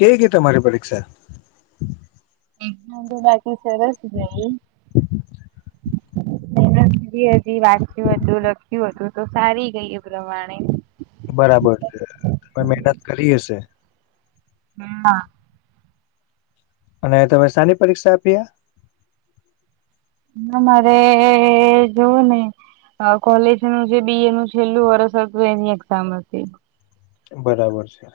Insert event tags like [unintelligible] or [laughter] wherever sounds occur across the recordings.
કેવી ગેય તમારી પરીક્ષા? એકમા તો બાકી સરસ ગઈ મેનતભી હતી, વાંચ્યું હતું, લખ્યું હતું, તો સારી ગઈ એ પ્રમાણે બરાબર છે પણ મેનત કરી હશે. હા, અને તમે સાની પરીક્ષા આપીઆ ન, મારે જોઉને કોલેજનું જે બી. એ નું છેલ્લું વરસ હતું એની એક્ઝામ હતી. બરાબર છે,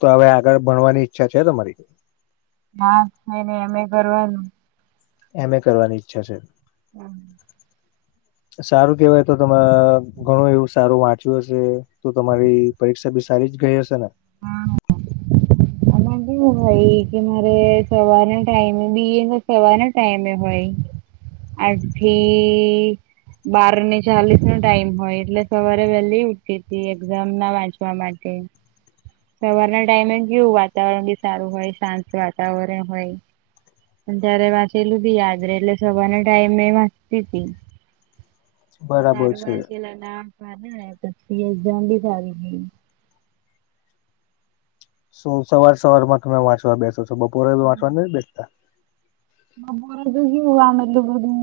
તો અવે આગળ ભણવાની ઈચ્છા છે તમારી? હા, છે ને મે ભરવાનું એમ. એ કરવાની ઈચ્છા છે. હમ, સારું કેવાય તો તમા ઘણું એવું સારું વાંચ્યું હશે, તો તમારી પરીક્ષા બી સારી જ ગઈ હશે ને હા, એનાભી હોય કે મારે સવારને ટાઈમે બી. એનુ સવારને ટાઈમે હોય. આજથી બારને ચાલીસનો ટાઈમ હોય એટલે સવારે વેલી ઉઠતી તી એક્ઝામના વાંચવા માટે સવારના ટાઈમે ગીયુ વાત તાવરણ બી સારું હોય, શાંત વાતાવરણ હોય. ત્યારે વાંચલું બી યાદ રેય એટલે સવારના ટાઈમે વાંચતી તી બરાબર સારું છે વાચેલાને આમ પાનાએ પછી એકઝામ બી સારી ગેઈ શું સવાર સવારમાં તમે વાંચવા બેસો છો બપોરે ને‌ એવુ વાંચવા નઈ બેસતા બપોરે તો કેવુ આમ એટલુ બધું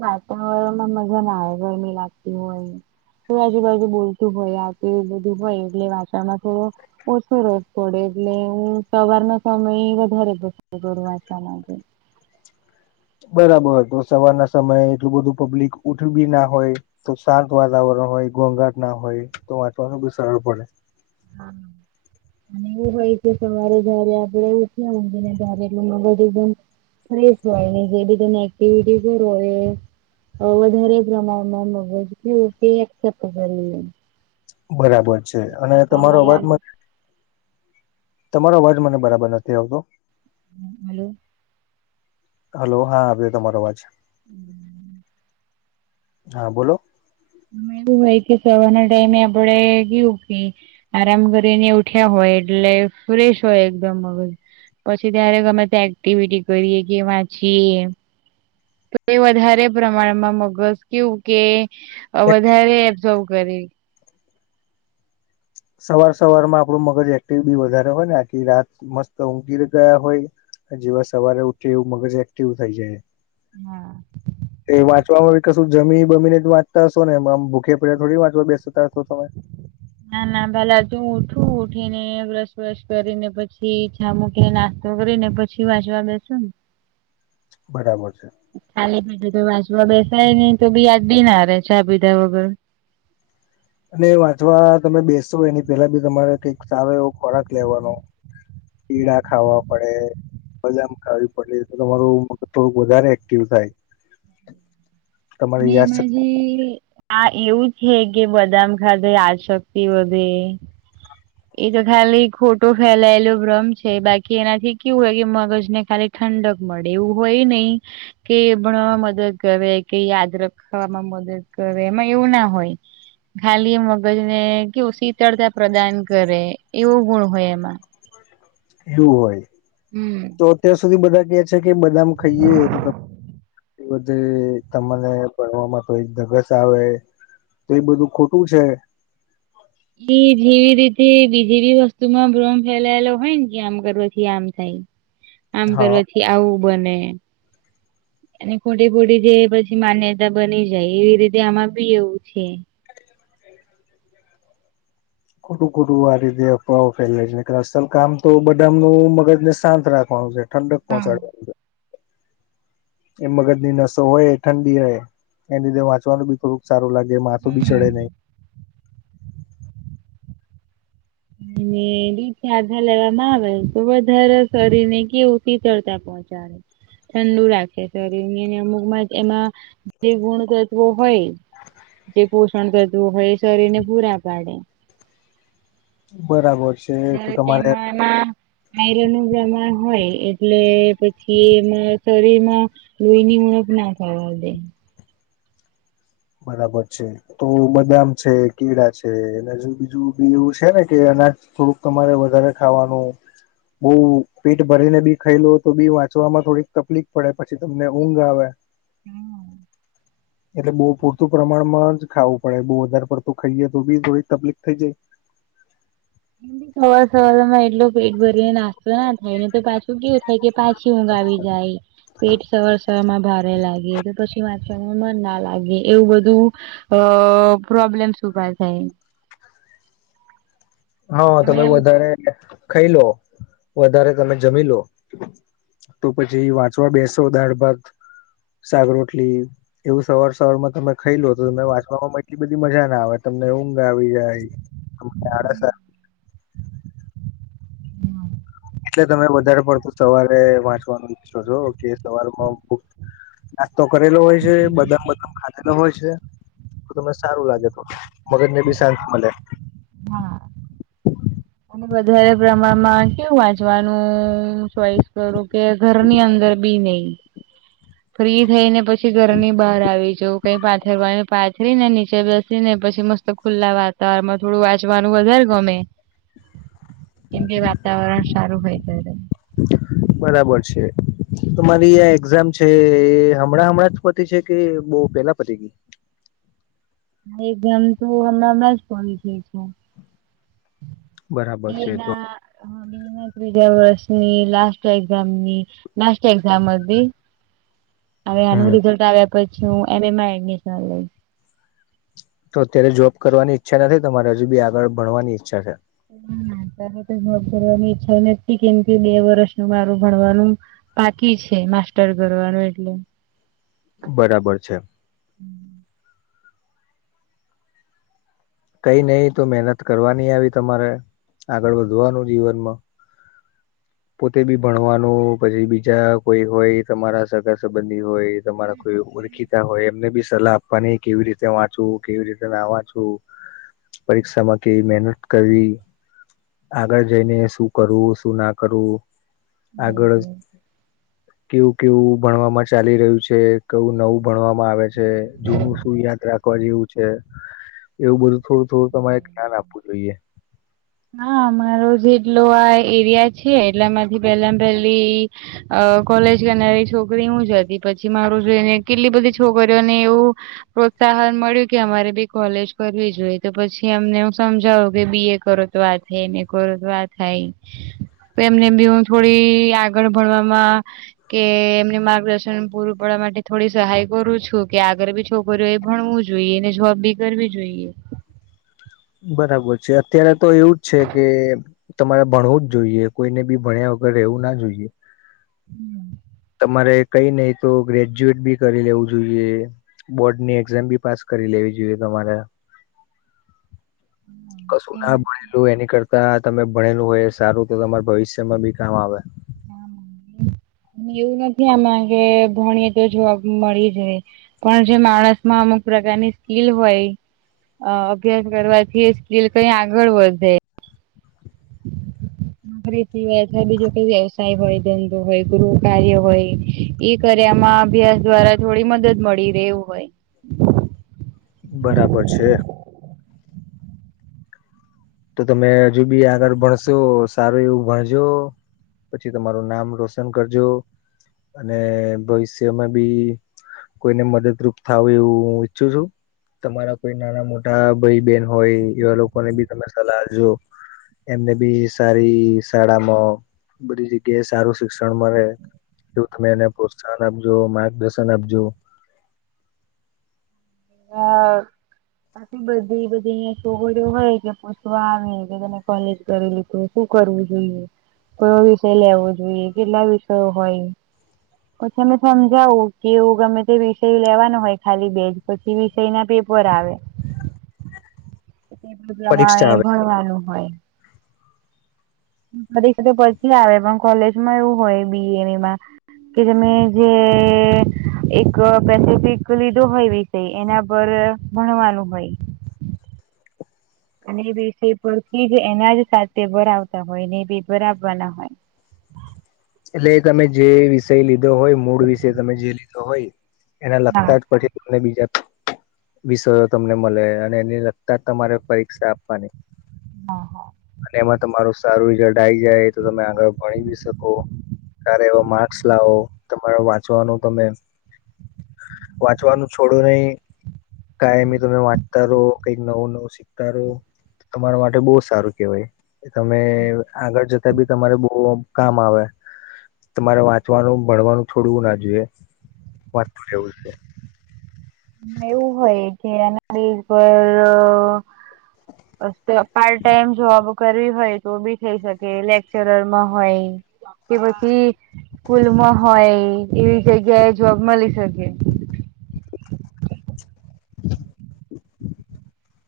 વાતાવરણમાં મજા ના આવે ગરમી લાગતી હોય. કોઈ આજુબાજુ બોલતું હોય આ તે બધું હોય એટલે વાંચવામાં થોડું ઓછો રસ પડે એટલે હુ સવારના સમય વધારે પડે વાંચવા માટે બરાબર તો સવારના સમયે એટલું બધું પબ્લિક ઉઠયુ બી ના હોય. તો શાંત વાતાવરણ હોય, ગોંઘાટ ના હોય તો વાંચવાનુ બી સરળ પડે. હા, અને એવું હોય કે સવારે જયારે આપડે ઉઠ્યા ઉગી ને ત્યારે એટલુ મગજ જ બંધ ફ્રેશ હોય ને જે બી તમે એક્ટિવિટી કરો અવે વધારે પ્રમાણમાં મગજ કું તે સેપ કરલીયે બરાબર છે અને તમારો વાંચવામાં યાદ અવાજમાં તમારો અવાજ મને બરાબર નથી આવતો હલો હલો હા આવ્યો તમારો અવાજ [inaudible] હા બોલો મેદુ હોય કે સવારના ટાઈમે આપડે કેવું કે આરામ કરીને ઉઠ્યા હોય એટલે ફ્રેશ હોય એકદમ અગજ પછી ત્યારે ગમે ત્યા એક્ટિવિટી કરીએ કે વાંચીએ. તો એ વધારે પ્રમાણમાં મગજ કેવું કે એક વધારે એબ્ઝોર્વ કરે સવાર સવાર માં આપડું મગજ એક્ટિવ બી વધારે હોય ને આખી રાત મસ્ત ઊઘી ગયા હોઇએ જેવા સવારે ઉઠી એવું મગજ એક્ટિવ થઇ જાય હા એ વાંચવામા કશું જમી બમીને જ વાંચ હશો ને આમ ભૂખે પડ્યા થોડી વાંચવા બેસતાશો તમે ના ના પહેલા તો હું ઉઠું ઉઠી ને બ્રશ વ્રશ કરીને પછીછા મૂકી ને છોકરી ને પછી વાંચવા બેસો બરાબર છે. ખાલી પીઠ તો વાચવા બેસાય નહી તો બી યાદ બી ના રે ચા પીધા વગર. અને વાંચવા તમે બેશો એની પેલા બી તમારે કઈક સારો એવો ખોરાક લેવાનો કીળા ખાવા પડે બદામ ખાવી પડે તમારું મગજ થોડુંક વધારે એક્ટિવ થાય. તમારી અને યાદશક્તિ માજી હા એવું છે કે બદામ ખાધે યાદ શક્તિ વધે. એક ખાલી ખોટો ફેલાયેલો ભ્રમ છે બાકી એનાથી કેવું હોય કે મગજ ને ખાલી ઠંડક મળે એવું હોય નહી કે ભણવામાં મદદ કરે કે યાદ રખવામાં મદદ કરે એમાં એવું ના હોય. ખાલી એ મગજ ને કેવું શીતળતા પ્રદાન કરે એવો ગુણ હોય એમાં. એવું હોય. હમ તો અત્યાર સુધી બધા કે છે કે બદામ ખાઈએ તો એ બધી તમને ભણવામાં કોઈ ધગસ આવે તો એ બધું ખોટું છે. એ જેવી રીતે બીજી બી વસ્તુ માં ભ્રમ ફેલાયેલો હોય ને કે આમ કરવાથી આમ થાય આમ હા કરવાથી આવું બને અને ખોટી ખોટી જે પછી માન્યતા બની જાય એવી રીતે આમાં બી એવું છે. ખોટું ખોટું આ રીતે અફવાઓ ફેલાઈ છે અસલ કામ તો બદામ નું મગજને શાંત રાખવાનું છે. ઠંડક પહોંચાડે એ મગજ ની નસો હોય ઠંડી રહે એ લીધે વાંચવાનું બી થોડું સારું લાગે માથું બી ચડે નહીં. એને દૂધથી હાથે લેવામાં આવે તો વધારે શરીર ને કેવું શીતળતા બજાર ઠંડુ રાખે શરીર ની અમુક માં જ એમાં જે ગુણ તત્વો હોય જે પોષણ કરતું હોય એ શરીર ને પૂરા પાડે. બરાબર છે. તો [unintelligible] તમારે તેમાં એના આયરનુ પ્રમાણ હોય એટલે પછી એમાં શરીરમાં લોહી ની ઉણપ ના થવા દે. બરાબર છે. તો બદામ છે કેળા છે એના જેવુ બીજું બી એવું છે ને કે અનાજ થોડુંક તમારે વધારે ખાવાનું બહુ પેટ ભરીને બી ખાઈ લો તો બી વાંચવામાં થોડીક તકલીફ પડે પછી તમને ઊંઘ આવે. હમ. એટલે બહુ પૂરતું પ્રમાણમાં જ ખાવું પડે બહુ વધારે પડતું ખાઈએ તો બી થોડીક તકલીફ થઈ જાય. સવાર સવામાં એટલું પેટ ભરી ના ના થાયને તો પાછું કેવું થાય કે પાછી ઊંઘ આવી જાય. પેટ સવાર સવાર માં ભારે લાગી તો પછી વા ચવામાં મન ના લાગે એવું બધું અ પ્રોબ્લેમ્સ ઉભા થાય. હા તમે અમે વધારે ખાઈ લો વધારે તમે જમી લો તો પછી વાંચવા બેસો દાળ ભાગ સાક રોટલી એવું સવાર સવાર માં તમે ખાઈ લો તો ત વાંચવામાં એટલી બધી મજા ના આવે તમને ઊંઘ આવી જાય. અમ આડસ એટલે તમે વધારે પડતું સવારે વાંચવાનું ઈચ્છો છો કે સવારમાં નાસ્તો કરેલો હોય છે બદામ બદામ ખાધેલો હોય છે. તમને સારું લાગે તો મગજને બી શાંત મળે. હા. વધારે પ્રમાણમાં કેવું વાંચવાનું ચોઈસ કરું કે ઘરની અંદર બી નહી. [inaudible] ફ્રી થઈ ને પછી ઘર ની બહાર આવી જાઉ કઈ પાથર વા પાથરી ને નીચે બેસી ને પછી મસ્ત. ખુલ્લા વાતારણ. થોડું વાંચવાનું વધારે ગમે કેમ કે વાતાવરણ સારું હોય જ. બરાબર છે તમારી આ એક્ઝામ છે હમણાં હમણાં. છે કે બહુ પહેલા પરી ગઈ. હ ગમ ત હમણાં હમણાં જ પડી જઈ છેું. બરાબર છે તો એના. હા બેીના ત્રીજા વર્ષની લસ્ટ એક્ઝામ ની લસ્ટ એક્ઝામ મ. હવે આનું હમ રિઝલ્ટ આવ્યા પછી હું એમ એમાં એડમિશન લઈશ. તો અત્યારે જોબ કરવાની ઈચ્છા નથી તમારે હજુ બી આગળ ભણવાની ઈચ્છા છે. ના ના તાર તો જોબ કરવાની ઈચ્છા નથી કેમ કે બે વર્ષ ન મારું ભણવાનું. બાકી છે માસ્ટર કરવાનું એટલે. બરાબર છે. કઈ નહી તો મહેનત કરવાની આવી તમારે આગળ વધવાનું જીવનમાં. પોતે બી ભણવાનું પછી બીજા કોઈ હોય તમારા સગા સંબંધી હોય. તમારા કોઈ ઓળખીતા હોય એમને બી સલાહ આપવાની કેવી રીતે વાંચું કેવી રીતે ના વાંચું. પરીક્ષામાં કેવી મહેનત કરવી. આગળ જઈને શું કરવું શું ના કરવું આગળ. હ. કેવું કેવું ભણવામાં ચાલી રહ્યું છે કેવું નવું ભણવામાં આવે છે જૂનું શું યાદ રાખ. વા જેવું છે એવું બધું થોડું થોડું તમારે જ્ઞાન આપવું જોઈએ. હા અમારો જેટલો આ એરિયા છે એટલામાંથી પેલા પહેલી. અ કોલેજ કરનારી છોકરી હું જ હતી પછી મારું જોઈને કેટલી બધી છોકરીઓને એવું. પ્રોત્સાહન મળ્યું કે અમારે બી કોલેજ કરવી જોઈએ તો પછી અમને એું સમજાવું કે બી એ કરો. થઈ ને ગરતવા થાય. તો એમને બી હું થોડી આગળ ભણવામાં. કે એમને માર્ગદર્શન પૂરું પાડવા માટે થોડી સહાય કરું છું કે આગળ બી. છોકરીઓ એ ભણવું જોઈએ ને જોવાબ બી કરવી જોઈએ. બરાબર છે અત્યારે તો એવું જ છે કે. તમારે ભણવું જ જોઈએ કોઈને બી ભણ્યા વગર રહેવું ના જોઈએ. હમ. તમારે કઈ નહીિ તો ગ્રેજ્યુએટ બી કરી લેવું જોઈએ. બોર્ડની એક્ઝામ બી પાસ કરી લેવી જોઈએ તમારે. કશું ના ભણેલું એની કરતા તમે ભણેલું હોય સારું તો તમારા ભવિષ્યમાં બી કામ આવે. હ એવું નથી આમાં કે ભણીએે તો જોવા મળી જાય. પણ જે માણસમાં અમુક પ્રકારની સ્કીલ હોય અ અભ્યાસ કરવાથી એ સ્કીલ કઈ આગળ વધે [inaudible] નોકરી સવાય અથવા બીજો કઈ વ્યવસાય હોય ધંધો હોય ગૃહ કાર્ય હોય. એ કર્યામાં અભ્યાસ દ્વારા થોડી મદદ મળી રહ્યું હોય. બરાબર છે. તો તમે હજુ બી આગળ ભણશો સારું એવું ભણજો. પછી તમારું નામ રોશન કરજો અને ભવિષ્યમાં બી કોઈને મદદરૂપ થવો એવું હું ઈચ્છું છું. તમારા કોઈ નાના મોટા ભાઈ બેન હોય એવા લોકોને બી તમે સલાહજો. એમને બી સારી શાળામાં બધી જગ્યાએ સારું શિક્ષણ મળે જોવું તમે એને પ્રોત્સાહન આપજો માર્ગદર્શન આપજો. હા. [inaudible] બધી બધી અહીંયા છોગરીઓ હોય કે પૂછવા આવે કે તને કોલેજ કરી લીધું શું કરવું જોઈએ? કયો વિષય લેવો જોઈએ? કેટલા વિષયો હોય? પછી અમે સમજાવું કે એવું ગમે તે વિષય લેવાનો હોય ખાલી બેજ પછી વિષયના પેપર આવે. પરીક્ષા પ્રમાંણે એ આવે ભણવાનું હોય. પરીક્ષ તો પછી આવે પણ કોલેજમાં એવું હોય બી એમાં કે તમે જે એક પેસફિક લીધો હોય એના પર ભણવાનું હોય. અને બ સે પરથી જ એના જ સાથે ભરાવતા હોય ને બી ભરાવવાના હોય. એટલે તમે જે વિષય લીધો હોય મૂળ વિષય તમે જે લીધો હોય એના હા લગતા જ પછી અને બીજા વિસ તમને મળે અને એને લગતા જ તમારે પરીક્ષા આપવાની. હા હા. અને એમાં તમારું સારું રિઝલ્ટ આ આવી જાય તો તમે આગળ ભણી જ શકો. કારે એવો માર્ક્સ લાવો તમારે વાંચવાનું તમે વાંચવાનું છોડું નહી. કઈ તમે વાંચતા રહો. કઈક નવું નવું શીખતા રહો. તમારા માટે બહુ સારું કેહેવાય. એ તમે આગળ જતા બી તમારે બહ કામ આવે. તમારે વાંચવાનું ભણવાનું થોડવું ના જોઈએ વાંચતું રહેવું છે. એવું હોય કે એના ઉપર બ પાર્ટ ટાઈમ જોબ કરવી હોય તો બી થઈ શકે લેક્ચરરમાં હોય. કે પછી સ્કૂલમાં હોય એવી જગ્યાએ જોબ મળી શકે. [inaudible]